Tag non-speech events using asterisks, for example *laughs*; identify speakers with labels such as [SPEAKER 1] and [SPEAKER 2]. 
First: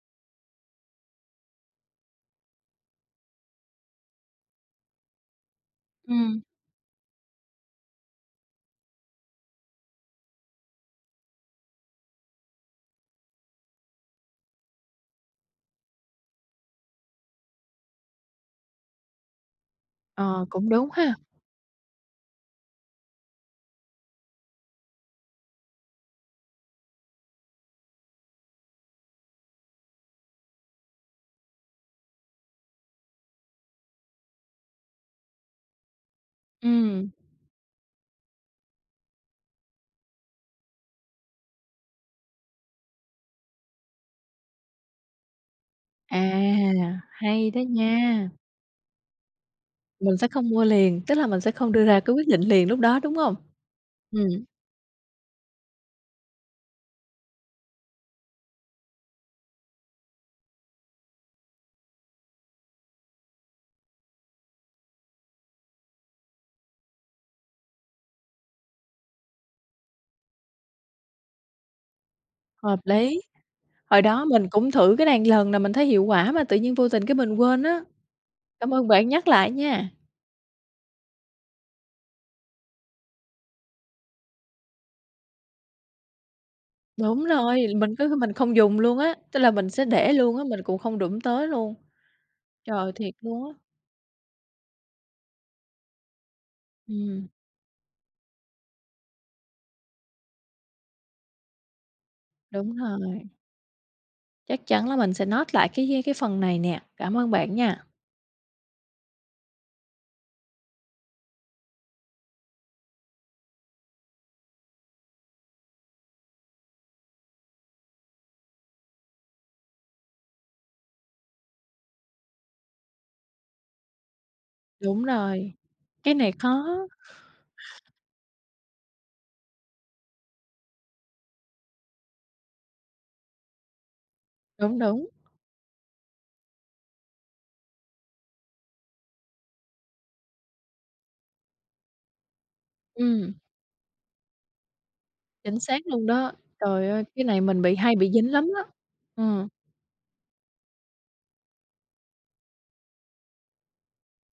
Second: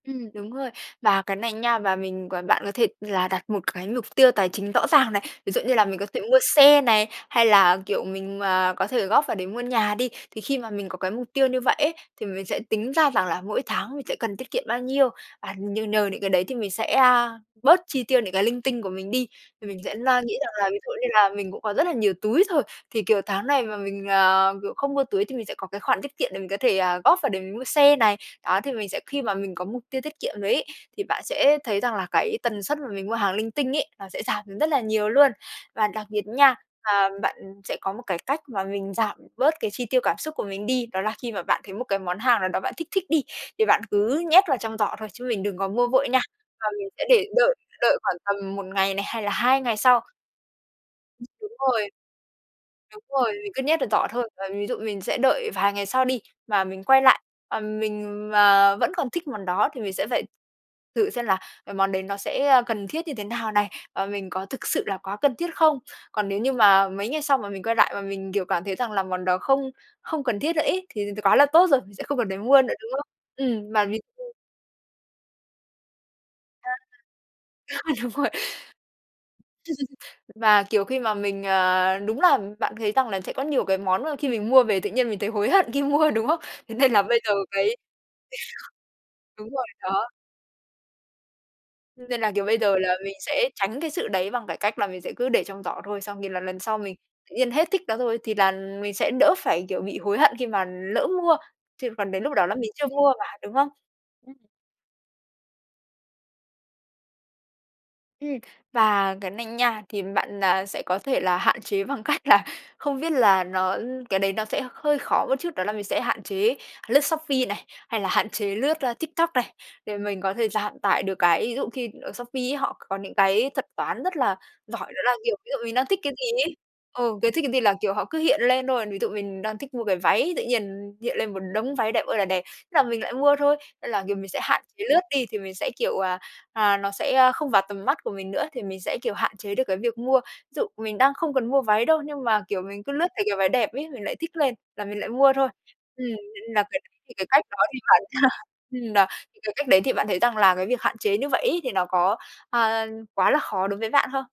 [SPEAKER 1] Ừm, đúng rồi. Và cái này nha và mình còn bạn có thể là đặt một cái mục tiêu tài chính rõ ràng này. Ví dụ như là mình có thể mua
[SPEAKER 2] Ừm.
[SPEAKER 1] xe này hay là, kiểu, mình mà có thể góp vào để mua nhà đi, thì khi mà mình có cái mục tiêu như vậy ấy thì mình sẽ tính ra rằng là mỗi tháng mình sẽ cần tiết kiệm bao nhiêu. Và nhờ nhờ những cái đấy thì mình sẽ, a, bớt chi tiêu những cái linh tinh của mình đi, thì mình sẽ na nghĩ
[SPEAKER 2] Ờ,
[SPEAKER 1] rằng là
[SPEAKER 2] cũng
[SPEAKER 1] ví
[SPEAKER 2] đúng
[SPEAKER 1] dụ như
[SPEAKER 2] ha.
[SPEAKER 1] là mình cũng có rất là nhiều túi rồi, thì, kiểu, tháng này mà mình, à, kiểu, không mua túi thì mình sẽ có cái khoản tiết kiệm để mình có thể, ờ, góp vào để mình mua xe này. Đó, thì mình sẽ khi mà mình có mục tiêu tiết kiệm rồi ấy, thì bạn sẽ thấy rằng là cái tần suất mà mình mua hàng linh tinh ấy, nó sẽ giảm rất là nhiều luôn. Và đặc biệt nha, ờ,
[SPEAKER 2] Ừm.
[SPEAKER 1] bạn sẽ có một cái cách mà mình giảm bớt cái chi tiêu cảm xúc của mình đi, đó là khi mà bạn thấy một cái món hàng nào đó bạn thích thích đi thì bạn cứ nhét vào trong giỏ thôi chứ mình đừng có mua vội nha. Và mình
[SPEAKER 2] À,
[SPEAKER 1] sẽ để
[SPEAKER 2] hay
[SPEAKER 1] đợi
[SPEAKER 2] đó
[SPEAKER 1] đợi khoảng
[SPEAKER 2] nha.
[SPEAKER 1] tầm 1 ngày này hay là 2 ngày sau.
[SPEAKER 2] Mình sẽ không mua liền, tức là mình
[SPEAKER 1] Đúng
[SPEAKER 2] sẽ không đưa
[SPEAKER 1] rồi.
[SPEAKER 2] ra cái quyết định liền lúc đó,
[SPEAKER 1] Đúng
[SPEAKER 2] đúng
[SPEAKER 1] rồi,
[SPEAKER 2] hông?
[SPEAKER 1] mình cứ nhét ở giỏ
[SPEAKER 2] Ừm.
[SPEAKER 1] thôi, và ví dụ mình sẽ đợi vài ngày sau đi, và mình quay lại, ờm, mình mà vẫn còn thích món đó thì mình sẽ phải thử xem là cái món đấy nó sẽ, ơ, cần thiết như thế nào này, và mình có thực sự là quá cần thiết không. Còn nếu như mà mấy ngày sau mà mình quay lại và mình, kiểu, cảm thấy rằng là món đó không không cần thiết nữa ấy thì thì quá là tốt rồi. Mình sẽ không cần phải mua nữa,
[SPEAKER 2] Hợp
[SPEAKER 1] đúng không?
[SPEAKER 2] lý,
[SPEAKER 1] Ừm, mà ví
[SPEAKER 2] hồi đó
[SPEAKER 1] *unintelligible*
[SPEAKER 2] mình cũng thử cái này một lần là mình thấy hiệu quả mà tự nhiên vô
[SPEAKER 1] *unintelligible*
[SPEAKER 2] tình cái mình quên
[SPEAKER 1] Ơ,
[SPEAKER 2] á.
[SPEAKER 1] đúng rồi.
[SPEAKER 2] Cảm ơn bạn nhắc lại nha.
[SPEAKER 1] *laughs* Và, kiểu, khi mà mình à, đúng là bạn thấy rằng là sẽ có nhiều cái món mà khi mình mua về tự nhiên mình thấy hối hận khi mua, đúng không? Thế nên là bây
[SPEAKER 2] Đúng
[SPEAKER 1] giờ
[SPEAKER 2] rồi,
[SPEAKER 1] cái
[SPEAKER 2] mình cứ mình không dùng luôn á, tức
[SPEAKER 1] Đúng
[SPEAKER 2] là
[SPEAKER 1] rồi,
[SPEAKER 2] mình sẽ
[SPEAKER 1] đó.
[SPEAKER 2] để luôn á, mình cũng không đụng tới luôn.
[SPEAKER 1] Nên là, kiểu, bây giờ
[SPEAKER 2] Trời
[SPEAKER 1] là mình
[SPEAKER 2] thiệt luôn
[SPEAKER 1] sẽ
[SPEAKER 2] á.
[SPEAKER 1] tránh cái sự đấy bằng cái cách là mình sẽ cứ để trong giỏ thôi xong thì là lần sau mình
[SPEAKER 2] Ừm.
[SPEAKER 1] tự nhiên hết thích nó rồi thì là mình sẽ đỡ phải, kiểu, bị hối hận khi mà lỡ mua. Chứ còn đến lúc đó là mình
[SPEAKER 2] Đúng
[SPEAKER 1] chưa mua
[SPEAKER 2] rồi.
[SPEAKER 1] mà, đúng không? Ừm.
[SPEAKER 2] Chắc chắn là mình sẽ note lại cái cái cái phần này nè. Cảm ơn bạn nha.
[SPEAKER 1] Ừm, và cái này nha thì bạn, à, sẽ có thể là hạn chế bằng cách là không biết là nó ư, cái đấy nó sẽ hơi khó một chút đó là mình sẽ hạn chế lướt Shopee này, hay là hạn chế lướt, a, TikTok này để mình có thể giảm tải được cái ví dụ khi ở Shopee ấy họ c có những cái thuật toán rất là giỏi đó
[SPEAKER 2] Đúng
[SPEAKER 1] là, kiểu, ví
[SPEAKER 2] rồi,
[SPEAKER 1] dụ mình đang thích cái
[SPEAKER 2] cái
[SPEAKER 1] gì
[SPEAKER 2] này
[SPEAKER 1] ấy
[SPEAKER 2] khó.
[SPEAKER 1] ừ, cái thích cái gì là, kiểu, họ cứ hiện lên thôi, ví dụ mình đang thích mua cái váy tự nhiên hiện lên một đống váy đẹp ơi là đẹp. Thế là mình lại mua thôi, nên là, kiểu, mình sẽ hạn
[SPEAKER 2] Đúng,
[SPEAKER 1] chế lướt
[SPEAKER 2] đúng.
[SPEAKER 1] đi thì mình sẽ, kiểu, à, à nó sẽ, ơ, không vào tầm mắt của mình nữa thì mình sẽ, kiểu, hạn chế được cái việc mua. Dụ mình đang không cần mua váy đâu nhưng mà, kiểu, mình cứ lướt thấy
[SPEAKER 2] Ừm.
[SPEAKER 1] cái váy đẹp ấy, mình lại thích lên là mình lại mua thôi.
[SPEAKER 2] Chính xác luôn
[SPEAKER 1] Ừm,
[SPEAKER 2] đó,
[SPEAKER 1] *unintelligible* là cái
[SPEAKER 2] trời ơi,
[SPEAKER 1] *unintelligible* cái
[SPEAKER 2] cái này
[SPEAKER 1] cách đó
[SPEAKER 2] mình bị
[SPEAKER 1] thì
[SPEAKER 2] hay
[SPEAKER 1] phải.
[SPEAKER 2] bị dính
[SPEAKER 1] *unintelligible*
[SPEAKER 2] lắm á,
[SPEAKER 1] Ừm, *unintelligible* thì
[SPEAKER 2] ừm.
[SPEAKER 1] cái cách đấy thì bạn thấy rằng là cái việc hạn chế như vậy ấy thì nó có, ờ, quá là khó đối với bạn hông?